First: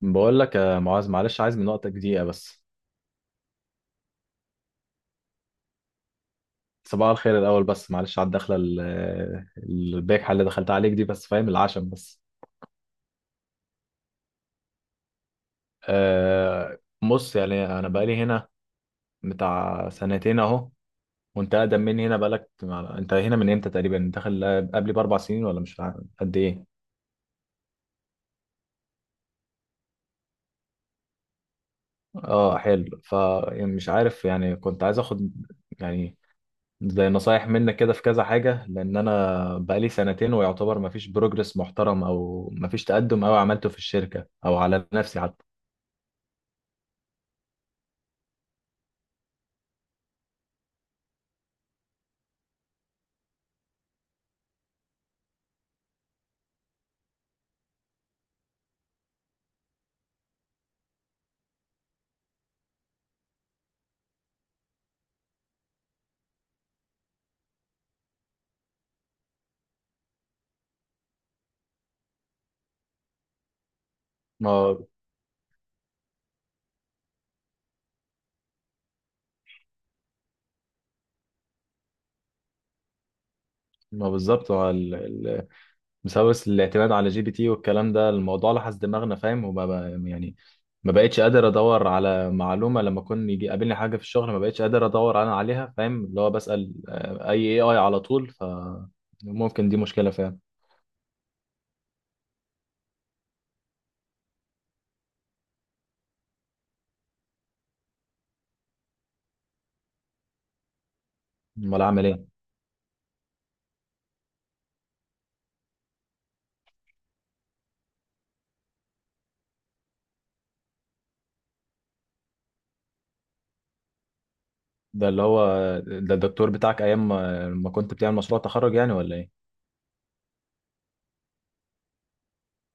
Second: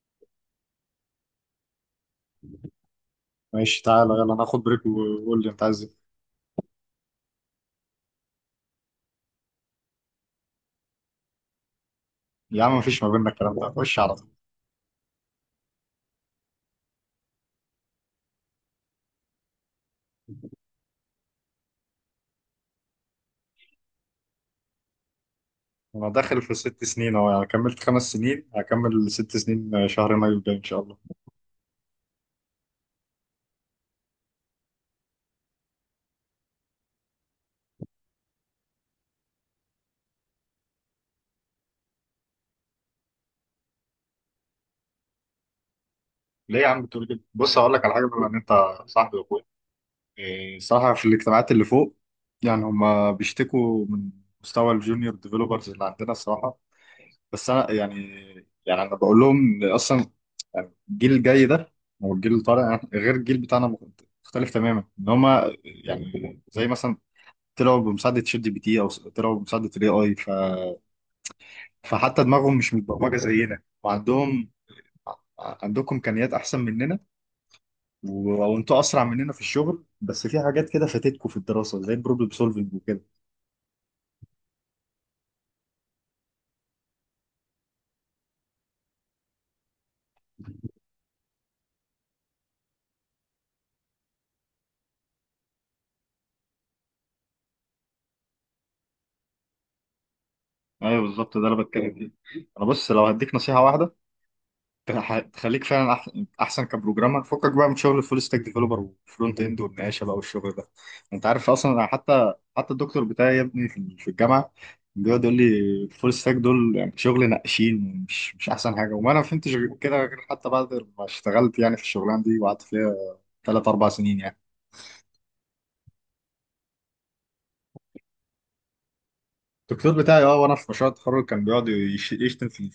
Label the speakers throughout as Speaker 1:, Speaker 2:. Speaker 1: بقول لك يا معاذ، معلش، عايز من وقتك دقيقة بس.
Speaker 2: ماشي، تعالى يلا، انا هاخد بريك وقول لي انت عايز ايه؟
Speaker 1: صباح الخير الأول، بس معلش على الدخلة الباجحة اللي دخلت عليك دي، بس فاهم العشم بس.
Speaker 2: يا عم، مفيش ما بيننا الكلام ده، خش على طول.
Speaker 1: أه. بص، يعني أنا بقالي هنا بتاع سنتين أهو، وأنت أقدم مني هنا بقالك. أنت هنا من إمتى تقريبا؟ داخل قبلي ب4 سنين ولا مش عارف
Speaker 2: انا
Speaker 1: قد
Speaker 2: داخل في
Speaker 1: إيه؟
Speaker 2: ست سنين اهو، يعني كملت خمس سنين هكمل ست سنين، شهر مايو الجاي ان شاء الله.
Speaker 1: أه، حلو. فمش عارف، يعني كنت عايز أخد يعني زي نصايح منك كده في كذا حاجة، لأن أنا بقالي سنتين ويعتبر مفيش بروجرس محترم أو مفيش تقدم أوي عملته في الشركة أو على نفسي حتى.
Speaker 2: ليه يا عم بتقول كده؟ بص، هقول لك على حاجه، بما ان انت صاحبي واخويا. الصراحه في الاجتماعات اللي فوق، يعني هما بيشتكوا من مستوى الجونيور ديفلوبرز اللي عندنا الصراحه. بس انا يعني، انا بقول لهم إن اصلا، يعني الجيل الجاي ده والجيل اللي طالع يعني غير الجيل بتاعنا، مختلف تماما، ان هما يعني زي مثلا طلعوا بمساعدة شات جي بي تي، أو طلعوا بمساعدة ال AI، فحتى دماغهم مش متبرمجة زينا، وعندهم
Speaker 1: ما
Speaker 2: ع- عندكم إمكانيات أحسن مننا، و... وأنتوا أسرع مننا في الشغل، بس في حاجات كده فاتتكم في الدراسة زي البروبلم سولفنج وكده.
Speaker 1: ما بالظبط هو بسبب الاعتماد على جي بي تي والكلام ده الموضوع لحس دماغنا، فاهم؟ يعني ما بقتش قادر ادور على معلومه لما كنت يجي يقابلني حاجه في الشغل، ما بقتش قادر ادور انا عليها، فاهم؟ اللي هو بسال اي اي اي على طول، فممكن دي مشكله، فاهم.
Speaker 2: أيوه، بالظبط ده اللي بتكلم فيه. أنا، بص، لو هديك نصيحة واحدة تخليك فعلا احسن كبروجرامر، فكك بقى من شغل الفول ستاك ديفلوبر والفرونت اند والنقاشه بقى والشغل ده. انت عارف اصلا،
Speaker 1: امال
Speaker 2: أنا
Speaker 1: اعمل ايه؟
Speaker 2: حتى الدكتور بتاعي يا ابني في الجامعه بيقعد يقول لي الفول ستاك دول يعني شغل نقاشين، مش احسن حاجه، وما انا فهمتش غير كده غير حتى بعد ما اشتغلت يعني في الشغلانه دي، وقعدت فيها ثلاث اربع سنين يعني.
Speaker 1: ده اللي هو ده الدكتور بتاعك ايام ما كنت بتعمل مشروع تخرج يعني، ولا ايه؟
Speaker 2: الدكتور بتاعي، وانا في مشروع التخرج كان بيقعد يشتم في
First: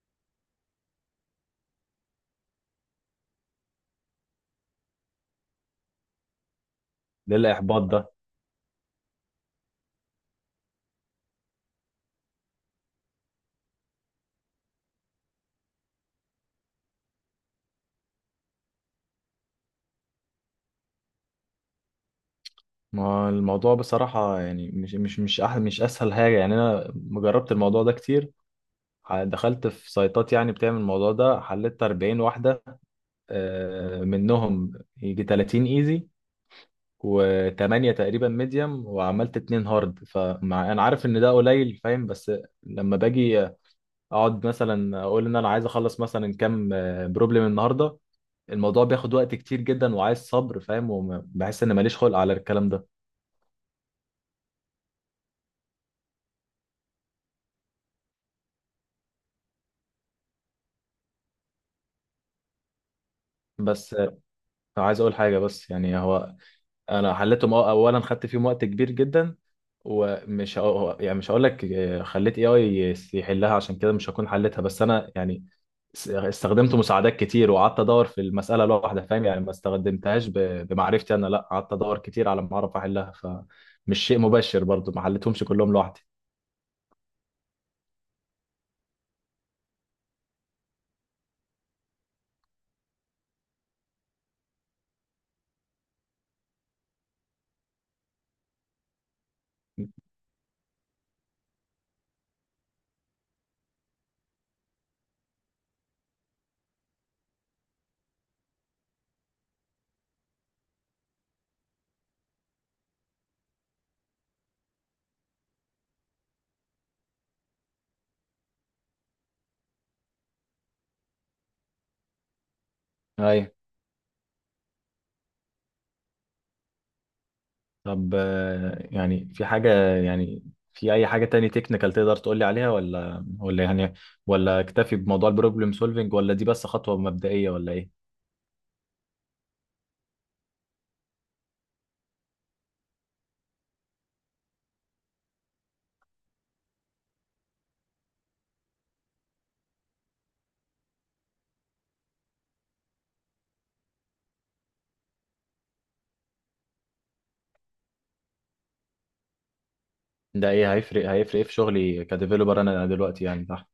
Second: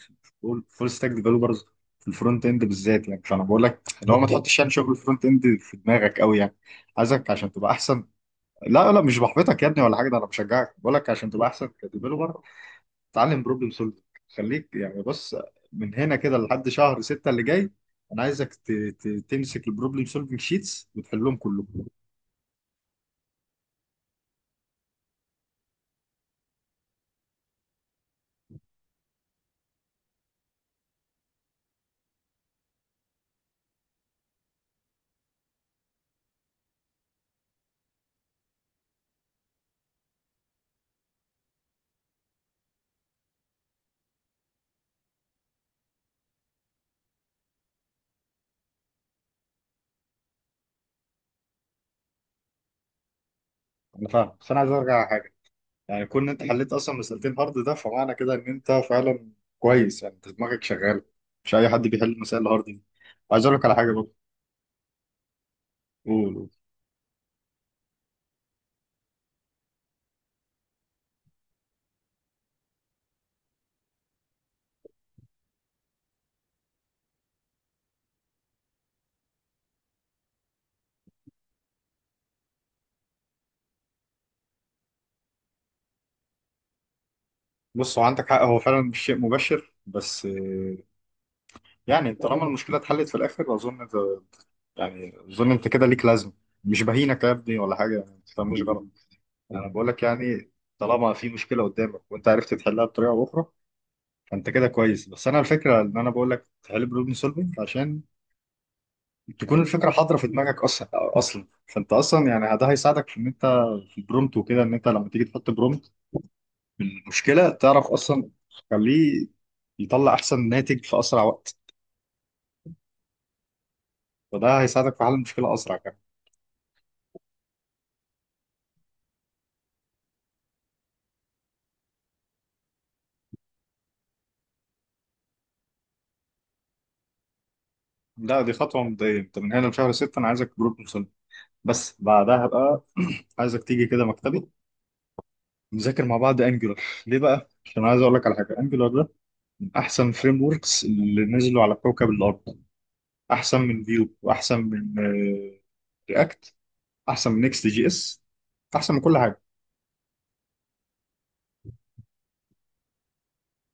Speaker 2: الفول ستاك ديفلوبرز، في الفرونت اند بالذات يعني، فانا بقول لك اللي هو ما تحطش يعني شغل الفرونت اند في دماغك قوي يعني، عايزك
Speaker 1: ده
Speaker 2: عشان تبقى
Speaker 1: الاحباط
Speaker 2: احسن.
Speaker 1: ده؟
Speaker 2: لا، لا، مش بحبطك يا ابني ولا حاجه، ده انا بشجعك بقول لك عشان تبقى احسن كديفلوبر. اتعلم بروبلم سولفنج، خليك يعني، بص، من هنا كده لحد شهر 6 اللي جاي، انا عايزك تمسك البروبلم سولفنج شيتس وتحلهم كلهم.
Speaker 1: ما هو الموضوع بصراحة يعني مش اسهل حاجة يعني. انا جربت الموضوع ده كتير. دخلت في سايتات يعني بتعمل الموضوع ده، حللت 40 واحدة، منهم يجي 30 ايزي و8 تقريبا ميديوم، وعملت اتنين هارد. فمع انا عارف ان ده قليل، فاهم، بس لما باجي اقعد مثلا اقول ان انا عايز اخلص مثلا كام بروبلم النهارده، الموضوع بياخد وقت كتير جدا وعايز صبر، فاهم؟ وبحس ان ماليش خلق على الكلام ده.
Speaker 2: انا فاهم، بس انا عايز ارجع، يعني كون إن انت حليت اصلا من مسألتين هارد ده، فمعنى كده ان انت فعلا كويس، يعني انت دماغك شغال، مش اي حد بيحل مسائل الهارد دي. عايز اقول لك على حاجه
Speaker 1: بس
Speaker 2: برضه.
Speaker 1: عايز اقول حاجه، بس يعني هو
Speaker 2: قول، قول.
Speaker 1: انا حليتهم، اولا خدت فيهم وقت كبير جدا، ومش هق- يعني مش هقول لك خليت اي يحلها عشان كده مش هكون حلتها، بس انا يعني استخدمت مساعدات كتير وقعدت ادور في المساله لوحدها، فاهم؟ يعني ما استخدمتهاش بمعرفتي انا، لا، قعدت ادور كتير على ما اعرف احلها، فمش شيء مباشر، برضو ما حلتهمش كلهم لوحدي.
Speaker 2: بص، هو عندك حق، هو فعلا مش شيء مبشر، بس يعني طالما المشكله اتحلت في الاخر، اظن انت كده ليك لازمه. مش بهينك يا ابني ولا حاجه، يعني ما تفهمنيش غلط. انا بقول لك يعني، طالما في مشكله قدامك وانت عرفت تحلها بطريقه او اخرى، فانت كده كويس. بس انا الفكره ان انا بقول لك تحل بروبلم سولفنج عشان تكون الفكره حاضره في دماغك اصلا، اصلا فانت اصلا يعني، ده هيساعدك في ان انت في البرومت وكده، ان انت لما تيجي تحط برومت المشكله، تعرف اصلا تخليه يطلع احسن ناتج في اسرع وقت.
Speaker 1: ايوه.
Speaker 2: فده هيساعدك في حل المشكله اسرع كمان.
Speaker 1: طب يعني في حاجة، يعني في أي حاجة تاني تكنيكال تقدر تقولي عليها، ولا يعني ولا أكتفي بموضوع البروبلم سولفينج، ولا دي بس خطوة مبدئية، ولا إيه؟
Speaker 2: لا، دي خطوه مبدئيه، انت من هنا لشهر 6 انا عايزك برومت مسلم، بس بعدها بقى عايزك تيجي كده مكتبي، نذاكر مع بعض انجولار. ليه بقى؟ عشان عايز اقول لك على حاجه، انجولار ده من احسن فريم وركس اللي نزلوا على كوكب الارض، احسن من فيو، واحسن من رياكت، احسن من نيكست جي اس، احسن من كل حاجه.
Speaker 1: ده إيه هيفرق؟ إيه في شغلي كديفيلوبر أنا دلوقتي يعني تحت؟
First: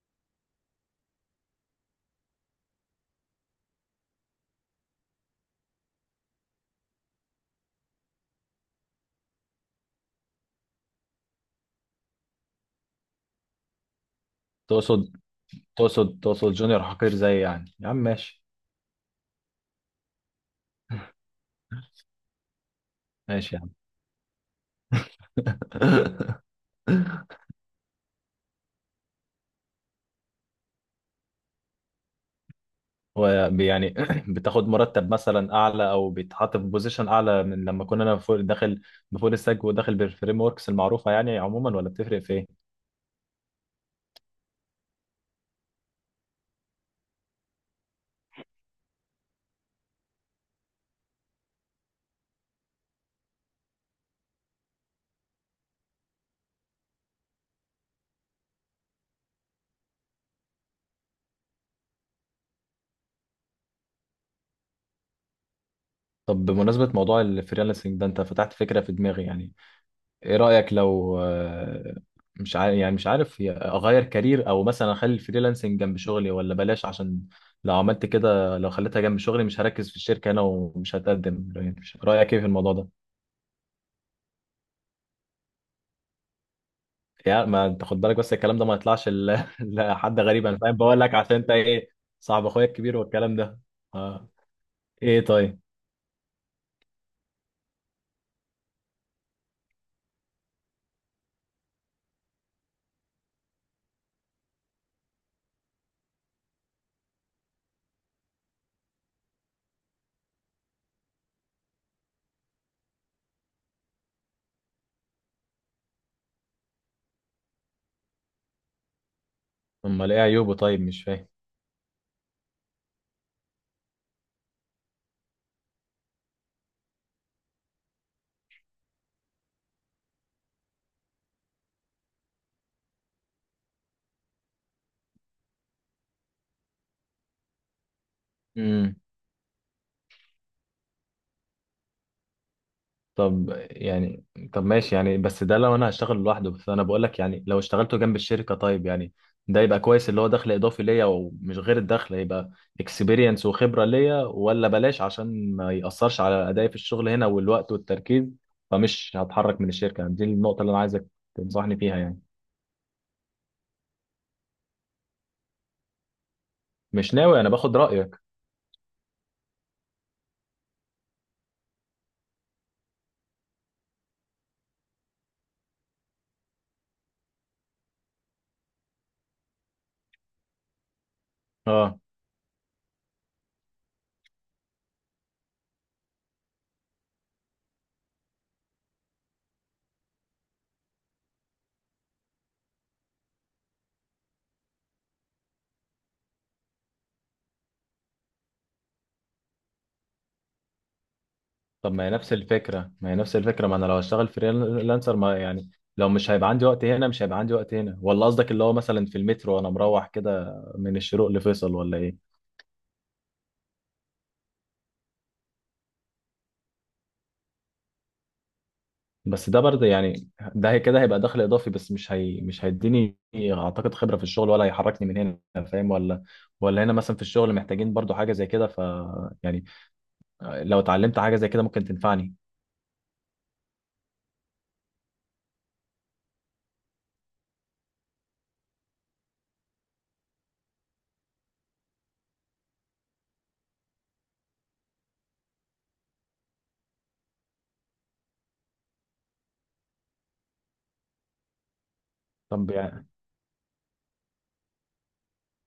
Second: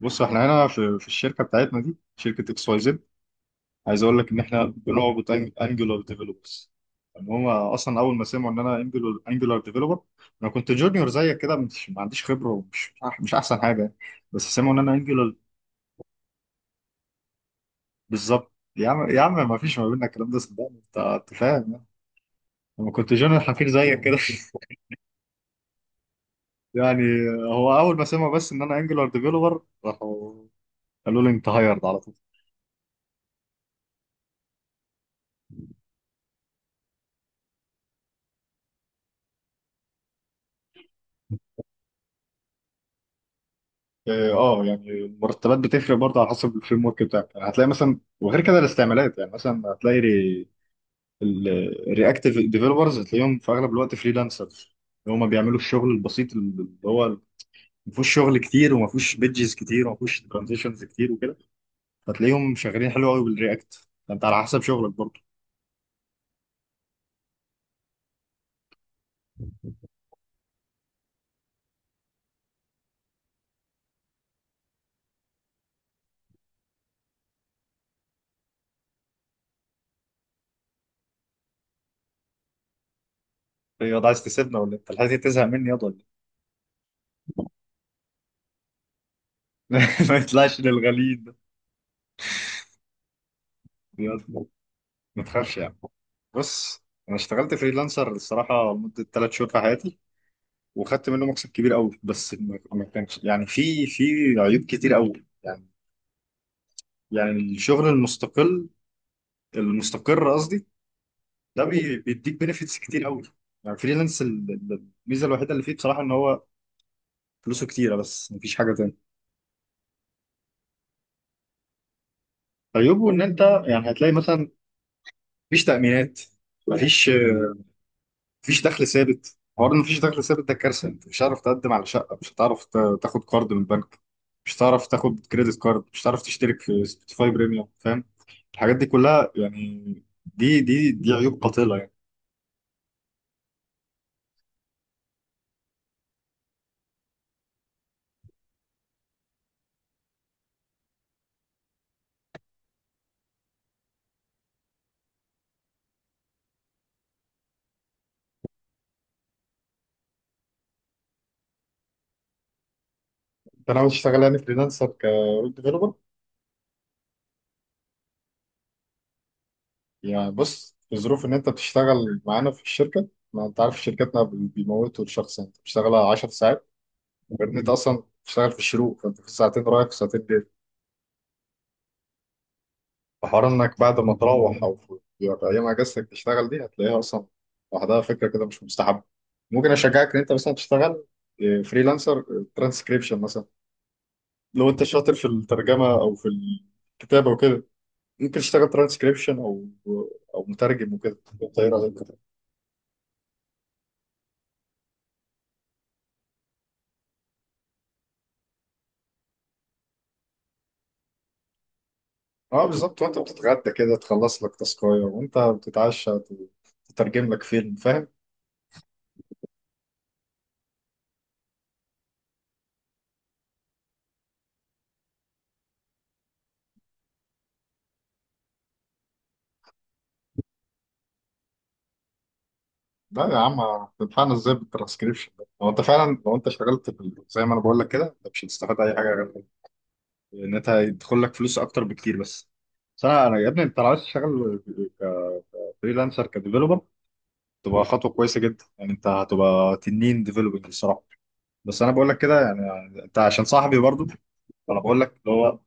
Speaker 2: بص، احنا هنا في الشركه بتاعتنا دي شركه اكس واي زد، عايز اقول لك ان احنا بنعبط انجولار ديفلوبرز، ان هم اصلا اول ما سمعوا ان انا انجولار ديفلوبر، انا كنت جونيور زيك كده، مش ما عنديش خبره، ومش مش احسن حاجه يعني. بس سمعوا ان انا
Speaker 1: تقصد
Speaker 2: انجولار.
Speaker 1: تقصد جونيور حقير زي يعني؟ يا عم، ماشي.
Speaker 2: بالظبط يا عم، يا عم، ما فيش ما بيننا الكلام ده صدقني، انت فاهم يعني. لما كنت جونيور
Speaker 1: ماشي يا
Speaker 2: حفير
Speaker 1: عم.
Speaker 2: زيك كده. يعني هو اول ما سمعوا بس ان انا انجولار ديفلوبر، راحوا قالوا لي انت هايرد على طول.
Speaker 1: ويعني بتاخد مرتب مثلا أعلى أو بيتحط في بوزيشن أعلى من لما كنا أنا داخل بفول ستاك وداخل بالفريم وركس المعروفة يعني عموما، ولا بتفرق في إيه؟
Speaker 2: اه، يعني المرتبات بتفرق برضه على حسب الفريم ورك بتاعك يعني، هتلاقي مثلا، وغير كده الاستعمالات يعني، مثلا هتلاقي الرياكتيف ديفلوبرز هتلاقيهم في اغلب الوقت فريلانسرز، اللي هم بيعملوا الشغل البسيط اللي هو ما فيهوش شغل كتير، وما فيهوش بيدجز كتير، وما فيهوش ترانزيشنز كتير وكده، فتلاقيهم شغالين حلو قوي بالرياكت، فانت على حسب شغلك برضه.
Speaker 1: طب بمناسبة موضوع الفريلانسنج ده، انت فتحت فكرة في دماغي يعني. ايه رأيك لو مش عارف يعني، مش عارف، اغير كارير او مثلا اخلي الفريلانسنج جنب شغلي، ولا بلاش عشان لو عملت كده، لو خليتها جنب شغلي مش هركز في الشركة انا ومش هتقدم، يعني رأيك ايه في الموضوع ده؟
Speaker 2: يا ده، عايز تسيبنا ولا إيه؟ انت لحد تزهق مني يا ده؟
Speaker 1: يعني ما انت خد بالك بس، الكلام ده ما يطلعش
Speaker 2: ما
Speaker 1: لحد غريب. انا
Speaker 2: يطلعش
Speaker 1: فاهم، بقول لك
Speaker 2: للغليل
Speaker 1: عشان انت ايه، صاحب اخويا الكبير والكلام ده.
Speaker 2: ده.
Speaker 1: آه.
Speaker 2: ما
Speaker 1: ايه؟
Speaker 2: تخافش
Speaker 1: طيب.
Speaker 2: يعني، بص، انا اشتغلت فريلانسر الصراحه لمده ثلاث شهور في حياتي، وخدت منه مكسب كبير قوي، بس ما كانش يعني، في عيوب كتير قوي يعني، يعني الشغل المستقل، المستقر قصدي، ده بيديك بنفيتس كتير قوي يعني، فريلانس، الميزه الوحيده اللي فيه بصراحه ان هو فلوسه كتيره، بس مفيش حاجه تانية.
Speaker 1: امال ايه عيوبه طيب؟ مش فاهم.
Speaker 2: عيوبه ان انت يعني هتلاقي مثلا، مفيش تامينات، مفيش دخل ثابت، حوار ان مفيش دخل ثابت ده كارثه، انت مش هتعرف تقدم على شقه، مش هتعرف تاخد كارد من البنك، مش هتعرف تاخد كريدت كارد، مش هتعرف تشترك في سبوتيفاي بريميوم، فاهم؟ الحاجات دي
Speaker 1: امم.
Speaker 2: كلها يعني، دي عيوب قاتله يعني.
Speaker 1: طب يعني، طب ماشي يعني، بس ده لو انا هشتغل لوحده، بس انا بقول لك يعني، لو اشتغلته جنب الشركه طيب يعني ده يبقى كويس، اللي هو دخل اضافي ليا، ومش غير الدخل يبقى اكسبيرينس وخبره ليا، ولا بلاش عشان ما ياثرش على ادائي في الشغل هنا والوقت والتركيز. فمش هتحرك من الشركه دي، النقطه اللي انا عايزك تنصحني فيها يعني.
Speaker 2: انت ناوي تشتغل يعني فريلانسر كويب ديفلوبر؟
Speaker 1: مش ناوي، انا باخد رايك.
Speaker 2: يعني بص، في ظروف ان انت بتشتغل معانا في الشركه، ما انت عارف شركتنا بيموتوا الشخص يعني. انت بتشتغل 10 ساعات، غير ان انت اصلا بتشتغل في الشروق، فانت في ساعتين رايح وساعتين جاي.
Speaker 1: اه.
Speaker 2: حوار انك بعد ما تروح، او في ايام اجازتك تشتغل، دي هتلاقيها اصلا لوحدها فكره كده مش مستحبه. ممكن اشجعك ان انت مثلا تشتغل فريلانسر ترانسكريبشن مثلا، لو انت شاطر في الترجمه او في الكتابه وكده، ممكن تشتغل ترانسكريبشن او مترجم وكده. انت ايه
Speaker 1: طب
Speaker 2: رايك؟
Speaker 1: ما هي نفس الفكرة، ما هي نفس الفكرة، ما انا لو هشتغل فريلانسر ما يعني لو مش هيبقى عندي وقت هنا، مش هيبقى عندي وقت هنا، ولا قصدك اللي هو مثلا في المترو وانا مروح كده من الشروق لفيصل، ولا ايه؟
Speaker 2: اه، بالظبط، وانت بتتغدى كده تخلص لك تاسكايه، وانت بتتعشى تترجم لك فيلم، فاهم؟
Speaker 1: بس ده برضه يعني، ده هي كده هيبقى دخل اضافي، بس مش هي مش هيديني اعتقد خبرة في الشغل، ولا هيحركني من هنا فاهم، ولا هنا مثلا في الشغل محتاجين برضه حاجة زي كده، ف يعني لو اتعلمت حاجة زي كده ممكن تنفعني.
Speaker 2: لا يا عم، هتنفعنا ازاي بالترانسكريبشن ده؟ لو انت اشتغلت في زي ما انا بقول لك كده، انت مش هتستفاد اي حاجه غير ان انت هيدخل لك فلوس اكتر بكتير بس. بس انا يا ابني، انت لو عايز تشتغل كفريلانسر كديفيلوبر تبقى خطوه كويسه جدا يعني، انت هتبقى تنين ديفيلوبنج الصراحه. بس انا بقول لك كده يعني،
Speaker 1: طب يعني،
Speaker 2: انت عشان صاحبي برضو، فانا بقول لك اللي هو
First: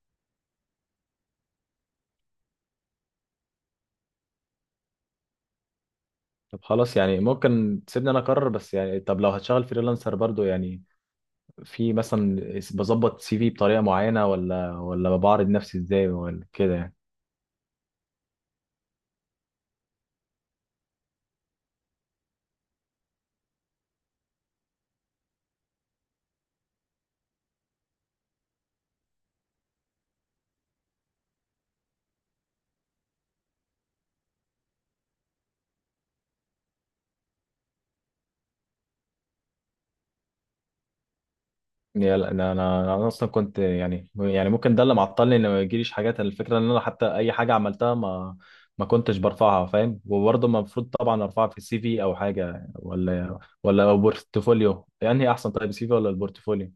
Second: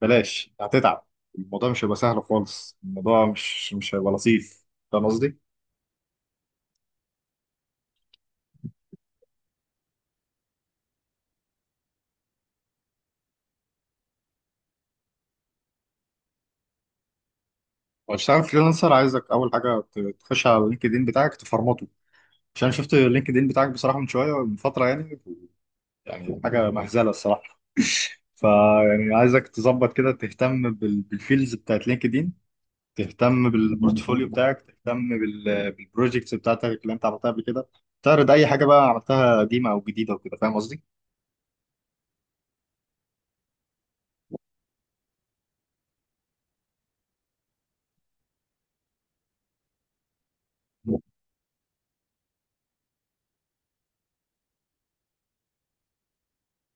Speaker 2: بلاش، انت هتتعب، الموضوع مش هيبقى سهل خالص، الموضوع مش هيبقى لطيف، فاهم قصدي؟
Speaker 1: طب خلاص يعني ممكن تسيبني انا اقرر، بس يعني طب لو هتشتغل فريلانسر برضه يعني في مثلا بظبط سي في بطريقه معينه، ولا بعرض نفسي ازاي، ولا كده يعني؟
Speaker 2: وهتشتغل فريلانسر، عايزك اول حاجه تخش على اللينكد ان بتاعك تفرمطه، عشان أنا شفت اللينكد ان بتاعك بصراحه من شويه، من فتره يعني، يعني حاجه مهزله الصراحه. فيعني عايزك تظبط كده، تهتم بالفيلز بتاعت لينكد ان، تهتم بالبورتفوليو بتاعك، تهتم بالبروجيكتس بتاعتك اللي انت عملتها قبل كده، تعرض اي حاجه بقى عملتها قديمه او جديده وكده، فاهم قصدي؟
Speaker 1: يا لا، انا انا أنا اصلا كنت يعني، ممكن ده اللي معطلني، ان ما يجيليش حاجات، الفكره ان انا حتى اي حاجه عملتها ما كنتش برفعها، فاهم؟ وبرضه ما، المفروض طبعا ارفعها في السي في او حاجه، ولا بورتفوليو. يعني إيه احسن طيب، السي في ولا البورتفوليو؟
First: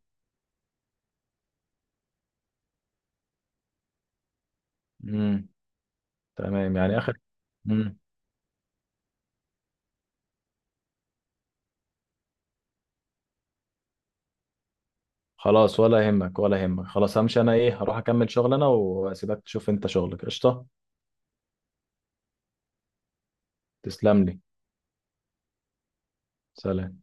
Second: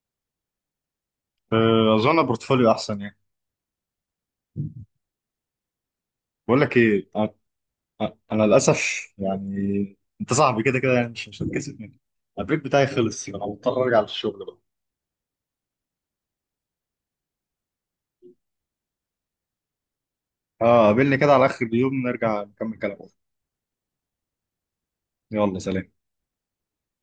Speaker 2: أه، اظن البورتفوليو احسن يعني.
Speaker 1: امم.
Speaker 2: بقول لك
Speaker 1: تمام يعني
Speaker 2: ايه؟
Speaker 1: اخر. امم.
Speaker 2: انا للاسف يعني، انت صاحبي كده كده يعني، مش هتكسف مني، البريك بتاعي خلص، فانا مضطر ارجع للشغل.
Speaker 1: خلاص، ولا يهمك، ولا يهمك، خلاص همشي انا. ايه؟ هروح اكمل شغل انا، واسيبك تشوف انت شغلك
Speaker 2: اه،
Speaker 1: قشطه.
Speaker 2: قابلني كده على اخر اليوم نرجع نكمل كلام.
Speaker 1: تسلم لي.
Speaker 2: يلا سلام.
Speaker 1: سلام.